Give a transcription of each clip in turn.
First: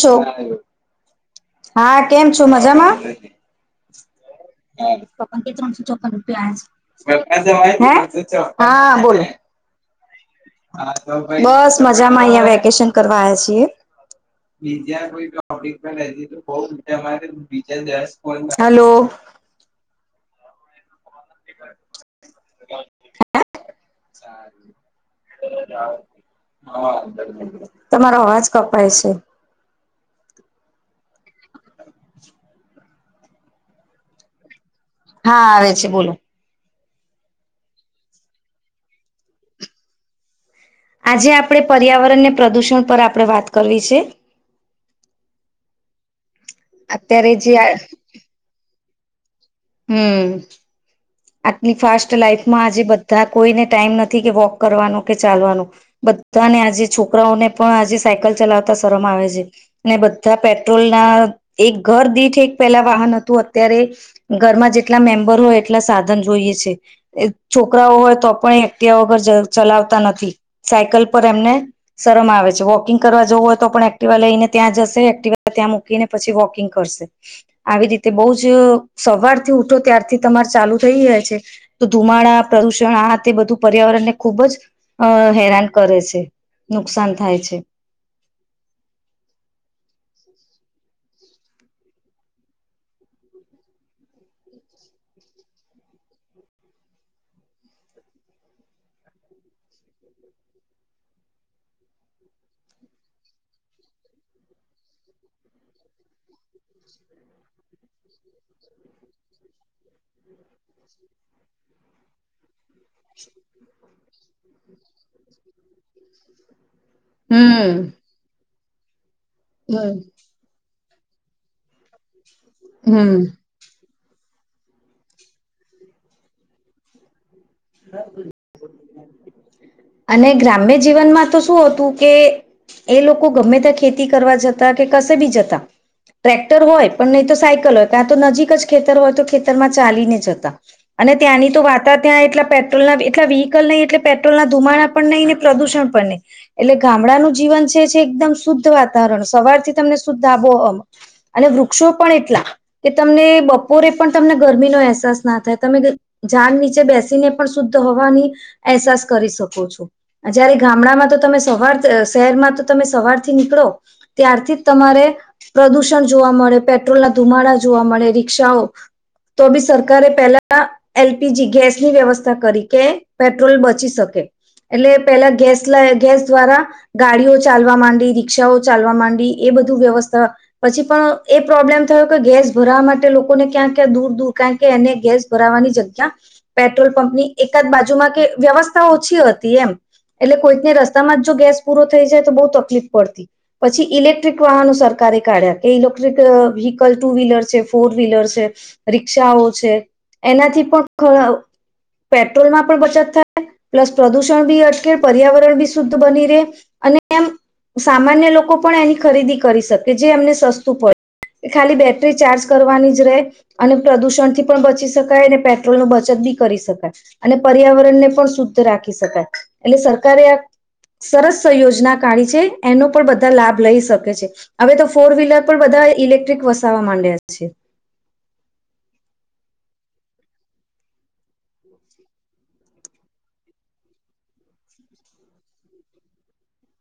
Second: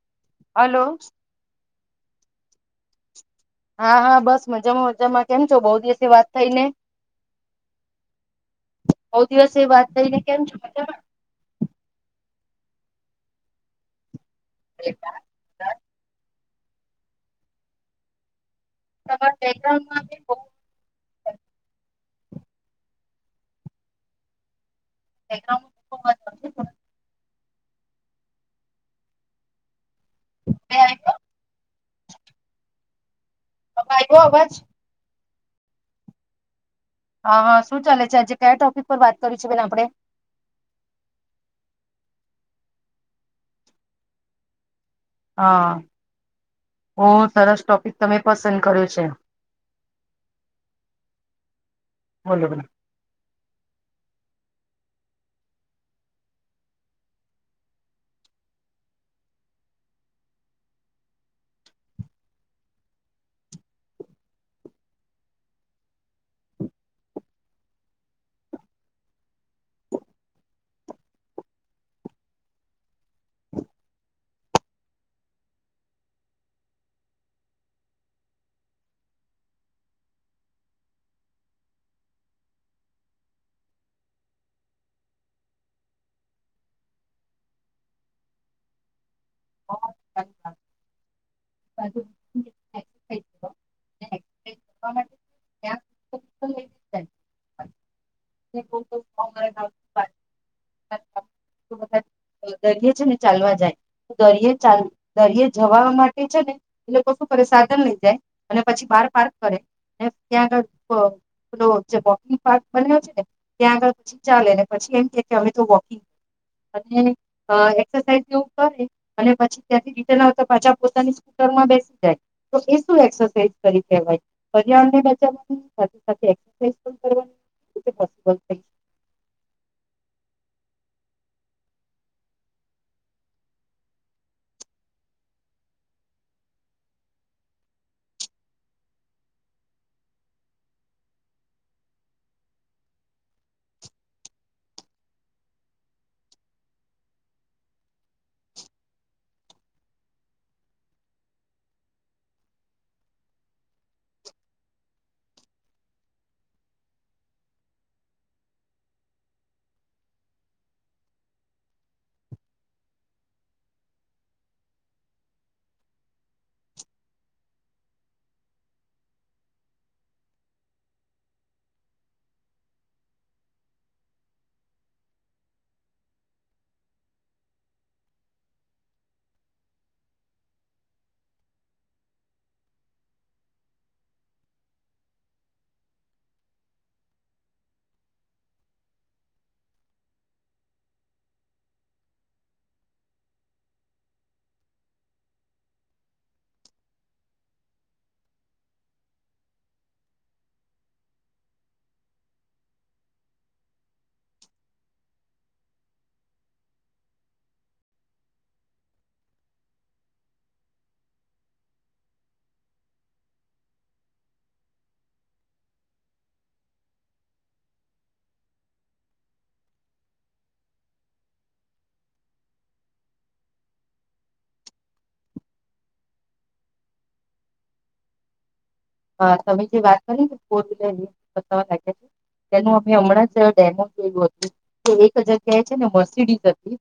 શોક hello હા કેમ છું મજામાં? હા હા બસ મજામાં પન મજામાં કેમ કે છો બહુ ત્રણસો દિવસે ચોપન વાત થઈ ને રૂપિયા હા બહુ બોલે દિવસે વાત થઈ ને કેમ છો મજામાં બસ મજામાં અહં વેકેશન કરવા આ છીએ તમારા હલો [unintelligible] હા. [unintelligible] તમારો અવાજ કપાય છે [unintelligible] [unintelligible] કપાયવો અવાજ હા આવે છે બોલો હા હા શું ચાલે છે આજે કયા ટોપિક પર વાત કરી છે બેન આપડે આજે આપણે પર્યાવરણને પ્રદૂષણ પર આપણે વાત કરવી છે હા બહુ અત્યારે જે સરસ ટોપિક તમે પસંદ કર્યું છે હમ્મ. આટલી ફાસ્ટ બોલો બોલો લાઈફમાં આજે બધા કોઈને ટાઈમ નથી કે વોક કરવાનું કે ચાલવાનું બધાને આજે છોકરાઓને પણ આજે સાયકલ ચલાવતા શરમ આવે છે ને બધા પેટ્રોલ ના એક ઘર દીઠે એક પેલા વાહન હતું અત્યારે ગર મી માં જેટલા મેમ્બર હોય એટલા સા જોઈ છે છોકરાઓ હોય તો પણ્યા વગર ચલાવતા નથી સાયકલ એમને શરમ આવે છે વોકિંગ કરવા જવું હોય તો પણ એક્ટિવા લઈને ત્યાં જશે એક્ટિવા ત્યાં મૂકીને પછી વોકિંગ કરશે આવી રીતે બહ જ સવારથી ઉઠો ત્યારથી તમાર ચાલુ થઈ જાય છે તો ધુમાડા પ્રદુષણ આ તે બધું પર્યાવરણ ને ખુબ જ અ હેરાન કર કરે છે નુકસાન થાય છે [unintelligible] [unintelligible] માટે ત્યા [inaudible] બધા દરિયે છે ને ચાલવા જાય દરિયે ચાલ દરિયે જવા માટે છે ને એ લોકો કરે સાધન લઈ જાય અને પછી બાર પાર કરે ત્યાં આગળ પે જે વોકિંગ પાર્ક બને્યો છે ને ત્યાં આગળ પછી ચાલે પછી એમ કે કે અમે તો વોકિંગ અને હમ એક્સરસાઇઝ એવું કરે અને પછી હમ ત્યાંથી રિટન આવતા પાછા પોતાની સ્કૂટરમાં બેસી જાય તો એ શું હમ એસરસાઝ કરી કહેવાય પર્યાવરણને બચાવવાનું સાથે સાથે એસ્સાઈજ પણ કરવાનુ. [unintelligible] અને ગ્રામ્ય જીવનમાં તો શું હતું કે એ લોકો ગમે ત્યાં ખેતી કરવા જતા કે કશે બી જતા ટ્રેક્ટર હોય પણ નહી તો સાયકલ હોય કા તો નજીક જ ખેતર હોય તો ખેતરમાં ચાલીને જતા અને ત્યાંની તો વાતા ત્યાં એટલા પેટ્રોલ ના એટલા વ્હીકલ નહી એટલે પેટ્રોલના ધુમાડા પણ નહી ને પ્રદુષણ પણ નહીં એટલે ગામડાનું જીવન છે એકદમ શુદ્ધ વાતાવરણ સવાર તને શધાબો અને વૃક્ષો પણ એટલા કે તમને બપોરે પણ તમને ગરમી નો અહેસાસ ના થાય તમે ઝાડ નીચે બેસીને પણ શુદ્ધ હોવાની અહેસાસ કરી શકો છો જયારે ગામડામાં તો તમે સવાર શહેરમાં તો તમે સવાર થી નીકળો ત્યારથી જ તમારે પ્રદુષણ જોવા મળે પેટ્રોલના ધુમાડા જોવા મળે રિકષાઓ તો બી સરકારે પેલા એલપીજી ગેસની વ્યવસ્થા કરી કે પેટ્રોલ બચ બચી શકે એટલે પેલા ગેસ ગેસ દ્વારા ગાડીઓ ચાલવા માંડી રિક્ષાઓ ચાલવા માંડી એ બધું વ્યવસ્થા પછી પણ એ પ્રોબ્લેમ થયો કે ગેસ ભરવા માટે લોકોને ક્યાં ક્યાં દૂર દૂર ક એને ગેસ ભરાવાની જગ્યા પેટ્રોલ પંપ ની એકાદ બાજુમાં કે વ્યવસ્થા ઓછી હતી એમ એટલે કોઈકને રસ્તામાં જ જો ગેસ પૂરો થઈ જાય તો બહુ તકલીફ પડતી પછી ઇલેક્ટ્રિક વાહનો સરકાર [unintelligible] રે કાઢ્યા કે ઇલેક્ટ્રક વ્હીકલ ટુ વ્હીલર છે ફોર વ્હીલર છે રિક્ષાઓ છે એનાથી પણ પેટ્રોલમાં પણ બચત થાય પ્લસ પ્રદુષણ બી અટકે પર્યાવરણ બી શુદ્ધ બની રહે અને એમ સામાન્ય લોકો પણ એની ખરીદી કરી શકે જે એમને સસ્તું પડે એ ખાલી બેટરી ચાર્જ કરવાની જ રહે અને પ્રદુષણ થી પણ બચી શકાય અને પેટ્રોલ નો બચત ભી કરી શકાય અને પર્યાવરણ ને પણ શુદ્ધ રાખી શકાય એટલે સરકારે આ સરસયોજના કાઢી છે એનો પણ બધા લાભ લઈ શકે છે હવે તો ફોર વ્હીલર પણ બધા ઇલેક્ટ્રિક વસાવા માંડ્યા છે હા તમે જે વાત કરી ફોરવીલરની બતાવા લાગ્યા છે તેનું અમે હમણાં જ ડેમો જોયું હતું કે એક જગ્યાએ છે ને મસીડી હતી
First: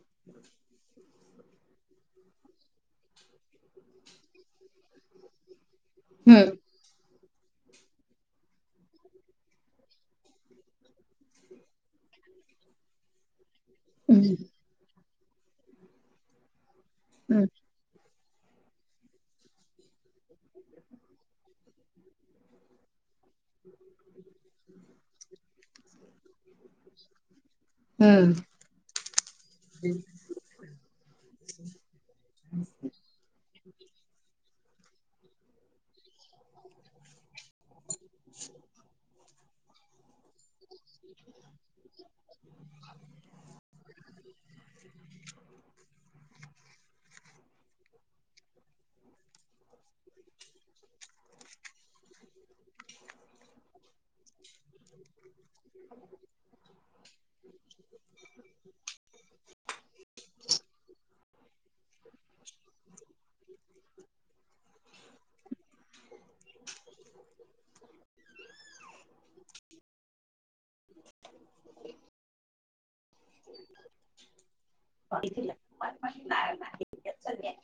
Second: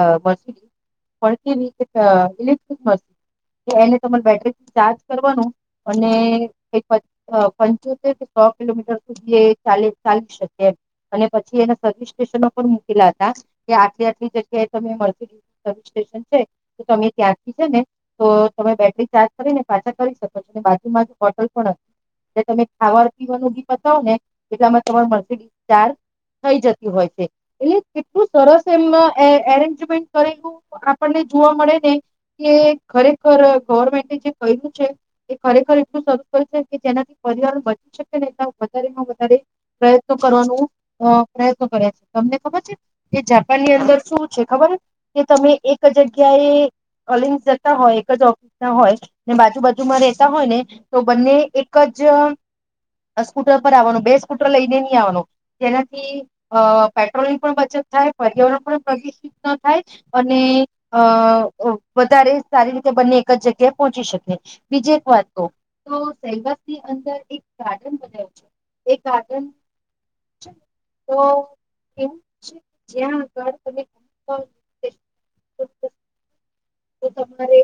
અ માર્સડીશ પણ કેસવી ઇલેક્ટિક માર્સડીશ કે એને તમારે બેટરીથી ચાર્જ કરવાનું અને હમ અ પંચોતેર થી સો કિલોમીટર સુધી ચાલે ચાલી શકે એમ અને પછી સર્વિસ સ્ટેશન પણ મૂકેલા હતા કે આટલી આટલી હમ જગ્યાએ તમે મળસરીશ સ્ટેશન છે તો તમે ત્યાંથી છે ને તો તમે બેટરી ચાર્જ કરીને પાછા કરી શકો છો ને બાકી માં જો બોટલ પણ તમે ખાવા પીવાનું પતાવો ને એટલેમાં તમારે મળસરીશ ચાર્જ થઈ જતી હોય છે એટલે કેટલું હમ સરસ એમના એરેન્જમેન્ટ કરેલું આપણને જોવા મળે ને કે ખરેખર ગવર્મેન્ટે જે કર્યું છે એ ખરેખર કે જેનાથી પરિવાર બચી શકેને એ વધારેમાં વધારે પ્રયત્નો કરવાનું અ પ્રયત્નો કર્યા છે તમને ખબર છે કે જાપાનની અંદર શું છે ખબર કે તમે એક જગ્યાએ કલિંગસ જતા હોય એક જ ઓફિસ ના હોય ને બાજુ બાજુમાં રહેેતા હોય ને તો બંને એક જ સ્કૂટર પર આવવાનું બે સ્કૂટર લઈને નહી આવવાનો જેનાથી અ પેટ્રોલ ની પણ બચત પર્યાવરણ પણ પ્રષિત શુદ્ધ થાય અને અ વધારે સારી કે બંને એક જ જગ્યાએ પહોંચી શકે બીજી એક વાત કહું તો સેબસ ની અંદર એક ગાર્ડન બનવીયુ છે એ ગાર્ડન તો એવુ છે જ્યાં આગળ તમે [inaudible] તો તમારે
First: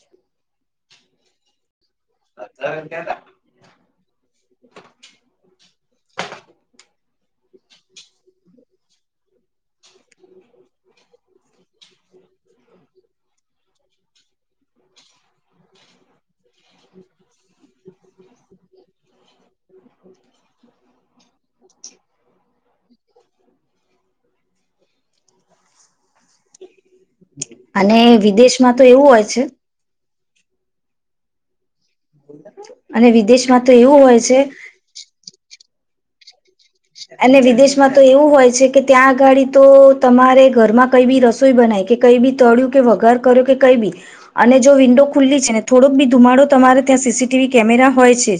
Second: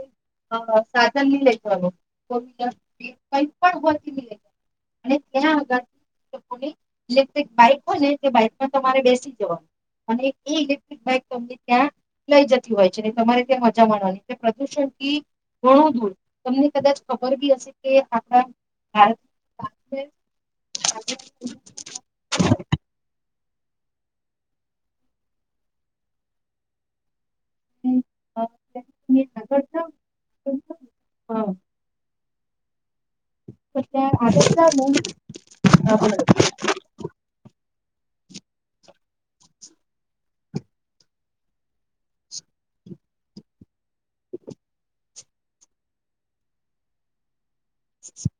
સાધન નહી લઈ જો ફો વલર કઈ પણ [unintelligible] અને ત્યાં આગળ લોકોની ઇલેક્ટ્રિક બાઈક હો તે તમારે બેસી જવાનું અને એ ઇલેક્ટ્રિક બાઈક તમને ત્યાં લઈ જતી હોય છે અને તમારે જમાનાની એ પ્રદૂષણ થી ઘણું દૂર તમને કદાચ ખબર બી હશે કે આપણા [inaudible] અને વિદેશમાં તો એવું હોય છે હા અને વિદેશમાં તો એવું હોય ત્યાં છે આગળ જાવ ને [inaudible] અને વિદેશમાં તો એવું હોય છે કે ત્યાં આગાડી તો તમારે ઘરમાં કંઈ બી રસોઈ બનાઈ કે કઈ બી તળ્યું કે વગાર કર્યો કે કઈ બી અને જો વિન્ડો ખુલ્લી છે ને થોડોક બી ધુમાડો તમારે ત્યાં સીસીટીવી કેમેરા હોય છે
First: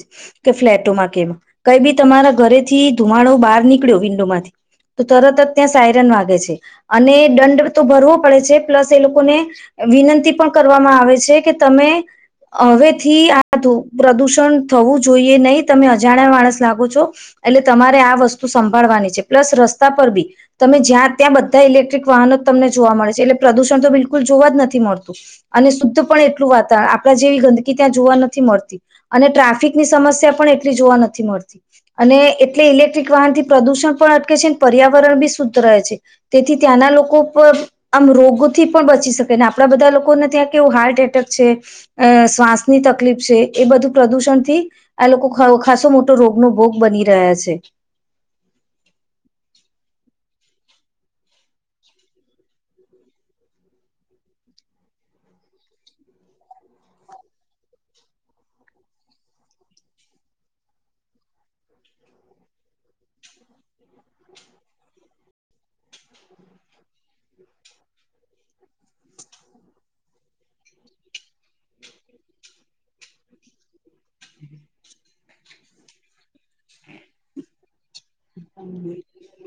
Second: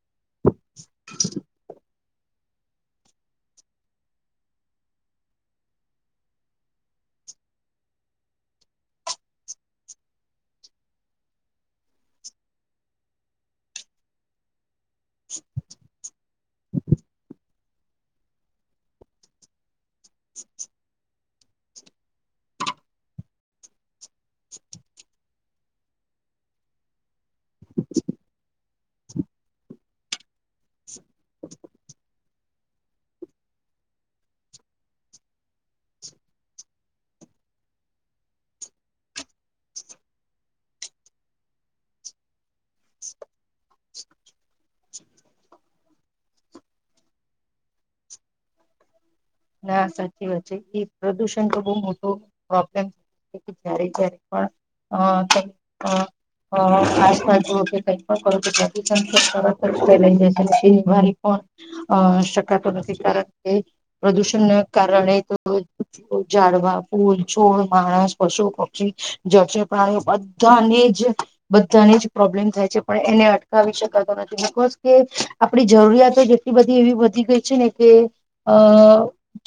કે ફ્લેટોમાં કેમ કઈ બી તમારા ઘરેથી ધુમાડો બહાર નીકળ્યો વિન્ડોમાંથી તો તરત જ ત્યાં સાયરન વાગે છે અને દંડ તો ભરવો પડે છે પ્લસ એ લોકોને વિનંતી પણ કરવામાં આવે છે કે તમે હવેથી આ પ્રદુષણ થવું જોઈએ નહીિ તમે અજાણ્યા માણસ લાગો છો એટલે તમારે આ વસ્તુ સંભાળવાની છે પ્લસ રસ્તા પર બી તમે જ્યાં ત્યાં બધા ઇલેક્ટ્રિક વાહનો તમને જોવા મળે છે એટલે પ્રદુષણ તો બિલકુલ જોવા જ નથી મળતું અને શુદ્ધ પણ એટલું વાતાવરણ આપણે જેવી ગંદકી ત્યા જોવા નથી મળતી અને ટ્રાફિકની સમસ્યા પણ એટલી જોવા નથી મળતી અને એટલે ઇલેક્ટ્રિક વાહન થી પ્રદુષણ પણ અટકે છે અને પર્યાવરણ બી શુદ્ધ રહે છે તેથી ત્યાંના લોકો આમ રોગથી પણ બચી શકેને આપણા બધા લોકોને ત્યાં કેવું હાર્ટ એટેક છે માસ ની તકલીફ છે એ બધું પ્રદુષણ થી આ લોકો ખાસો મોટો રોગનોો ભોગ બની રહ્યા છે [inaudible] ના સાચી વાત એ પ્રદુષણ તો બહુ મોટો પ્રોબ્લેમ જ્યારે જ્યારે પણ અ તમે અ ખાસમાં જુઓ કે કઈ પણ કરો કે સરત ફેલાઈ જરી પણ અ શકાતો નથી કારણ કે પ્રદૂષણ ના કારણે તો જાડવા ફૂલ છોડ માણસ પશુ પક્ષી જ છે પણ બધાને જ બધાને જ પ્રોબ્લેમ થાય છે પણ એને અટકાવી શકાય બ કે આપડી જરૂરિયાતો જેટલી બધી એવી વધી ગઈ છે ને કે અ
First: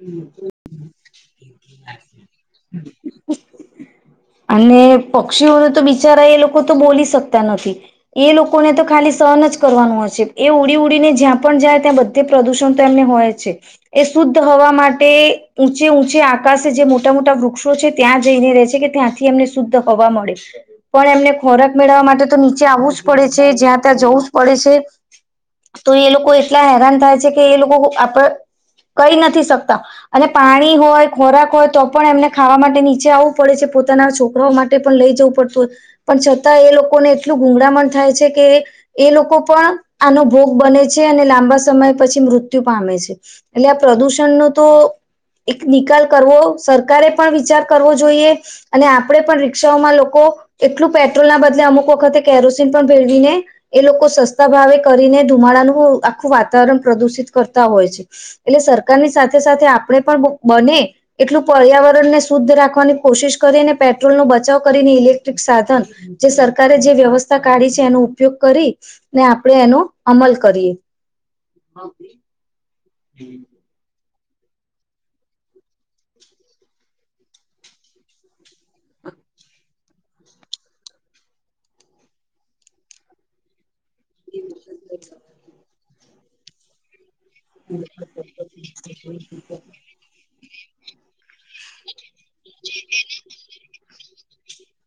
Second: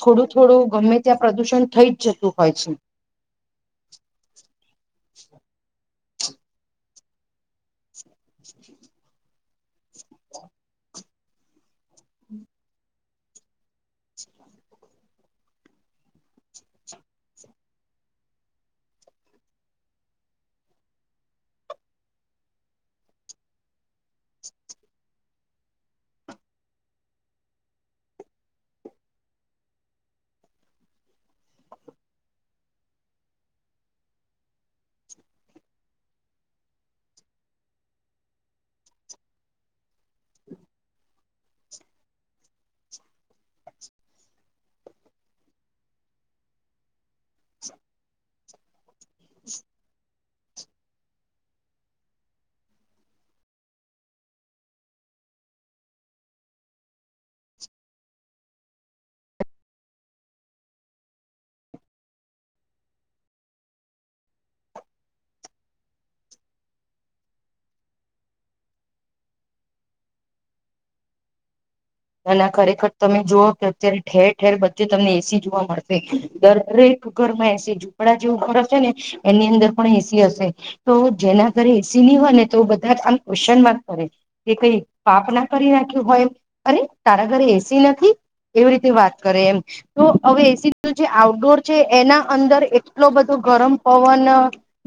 થોડું થોડું ગમે ત્યાં પ્રદુષણ થઈ જ જતું હોય છે અને પક્ષીઓને તો બીજા બારા એ લોકો તો બોલી શકતા નથી એ લોકોને તો ખાલી સહન જ કરવાનું હશે એ ઉડી ઉડી જ્યાં પણ જાય ત્યાં બધે પ્રદૂષણ તો એમને હોય છે એ શુદ્ધ હવા માટે ઊંચે આકાશ જે મોટા મોટા વૃક્ષો છે ત્યાં જઈને રહે છે કે ત્યાં શુદ્ધ હોવા મળે પણ એમને ખોરાક મેળવવા માટે તો નીચે આવવું જ પડે છે જ્યાં ત્યાં જવું પડે છે તો એ લોકો એટલા હેરાન થાય છે કે એ લોકો આપ કઈ નથી શકતા અને પાણી હોય ખોરાક હોય તો પણ એમને ખાવા માટે નીચે આવવું પડે છે પોતે પોતાના છોકરાઓ માટે પણ લઈ જવું પડતું હો પણ છતાં એ લોકોને એટલું ગૂગળામણ થાય છે કે એ લોકો પણ આનો ભોગ બને છે અને લાંબા સમય પછી મૃત્યુ પામે છે એટલે આ પ્રદૂષણ નો તો એક નિકાલ કરવો સરકારે પણ વિચાર કરવો જોઈએ અને આપણે પણ રિક્ષાઓમાં લોકો એટલું પેટ્રોલના બદલે અમુક વખતે કેરોસીન પણ ભેળવીને એ લોકો સસ્તા ભાવે કરીને ધુમાડાનું આખું વાતાવરણ પ્રદુષિત કરતા હોય છે એટલે સરકારની સાથે સાથે આપણે પણ બને એટલું પર્યાવરણ ને શુદ્ધ રાખવાની કોશિશ કરીને પેટ્રોલ નો બચાવ કરીને ઇલેક્ટ્રિક સાધન જે સરકારે જે વ્યવસ્થા કાઢી છે એનો ઉપયોગ કરી ને આપડે એનો અમલ કરીએ અનેના ખરેખર તમે જુઓ કે અત્યારે ઠેર ઠેર બધ્ચે તમને એસી જોવા મળશે દરેક ઘરમાં એસી ઝૂંપડા જેવ ઘર હશે ને એની અંદર પણ એસી હશે તો જેના ઘરે એસી નની હોય ને તો બધા આમ ક્વેશ્ચન માર્ક કરે એ કઈ પાપ ના કરી નાખ્યું હોય એમ અરે તારા ઘરે એસી નથી એવી રીતે વાત કરે એમ તો હવે એસી તો જે આઉટડોર એના અંદર એટલો બધો ગરમ પવન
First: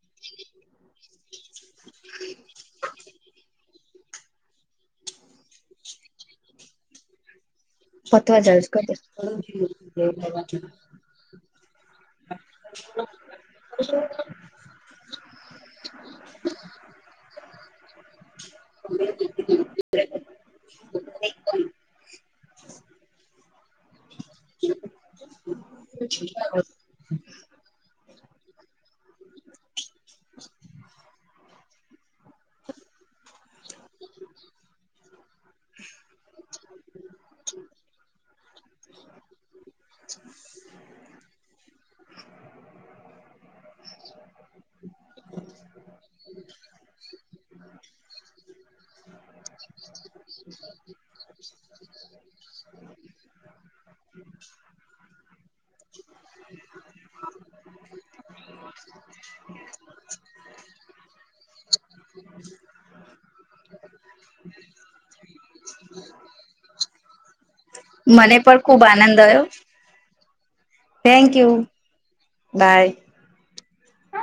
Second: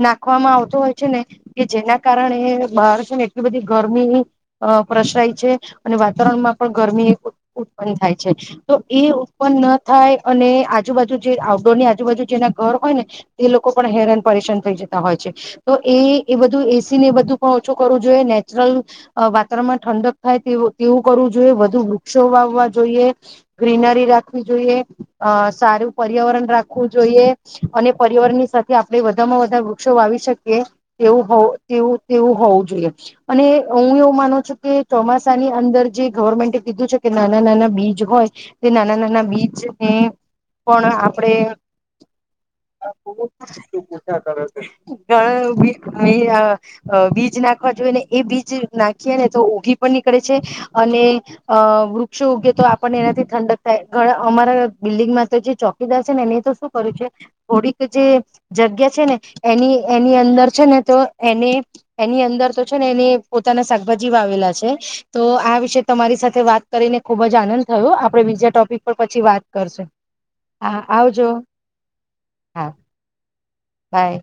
નાખવામાં આવતો હોય છે ને કે જેના કારણે બારષોને એટલી બધી ગરમી અ પ્રસરાય છે અને વાતાવરણમાં પણ ગરમી ઉત્પન્ન થાય છે પતવા જાય તો છે એ ઉત્પન્ન ન થાય અને આજુબાજુ જે આઉટડોરની આજુબાજુ જેના ઘર હોય ને એ લોકો પણ હેરાન પરેશાન થઈ જતા હોય છે તો એ એ બધું એસી ને એ બધું ઓછું કરવું જોઈએ નેચરલ વાતાવરણમાં ઠંડક થાય તેવું કરવું જોઈએ જોએ વધુ વૃક્ષો વાવવા જોઈએ ગ્રીનરી જોઈએ સારું પર્યાવરણ રાખવું જોઈએ અને પરવરણની સાથે આપડણે વધામાં વધારે વૃક્ષો વાવી શકીએ તેવું હો તેવું હોવું જોઈએ અને હું એવું માનો છું કે ચોમાસાના જે ગવર્મેન્ટે કીધું છે કે નાના નાના બીજ હોય તે નાના નાના બીજ એ પણ આપડે ઘ બીજ નાખવા જોઈએ એ બીજ નાખીએ ને તો ઊઘી પણ નીકળે છે. અને વૃક્ષો ઉગે તો આપણને એનાથી ઠંડક થાય ઘણા અમારા બિલ્ડિંગમાં તો જે ચો કીદાર છે ને એને તો શું કર્યું છે થોડીક જે જગ્યા છે ને એની એની અંદર છે ને તો એને એની અંદર તો છે ને એને પોતાના શાકભાજી વાવેલા છે તો આ વિશે તમારી સાથે વાત કરીને ખુબ જ આનંદ થયો આપણે મને બીજા પણ ટોપિક ખુબ પર આનંદ પછી વાત આવ્યો કરશે. હા આવજો થેન્ક યુ હા. Bye by.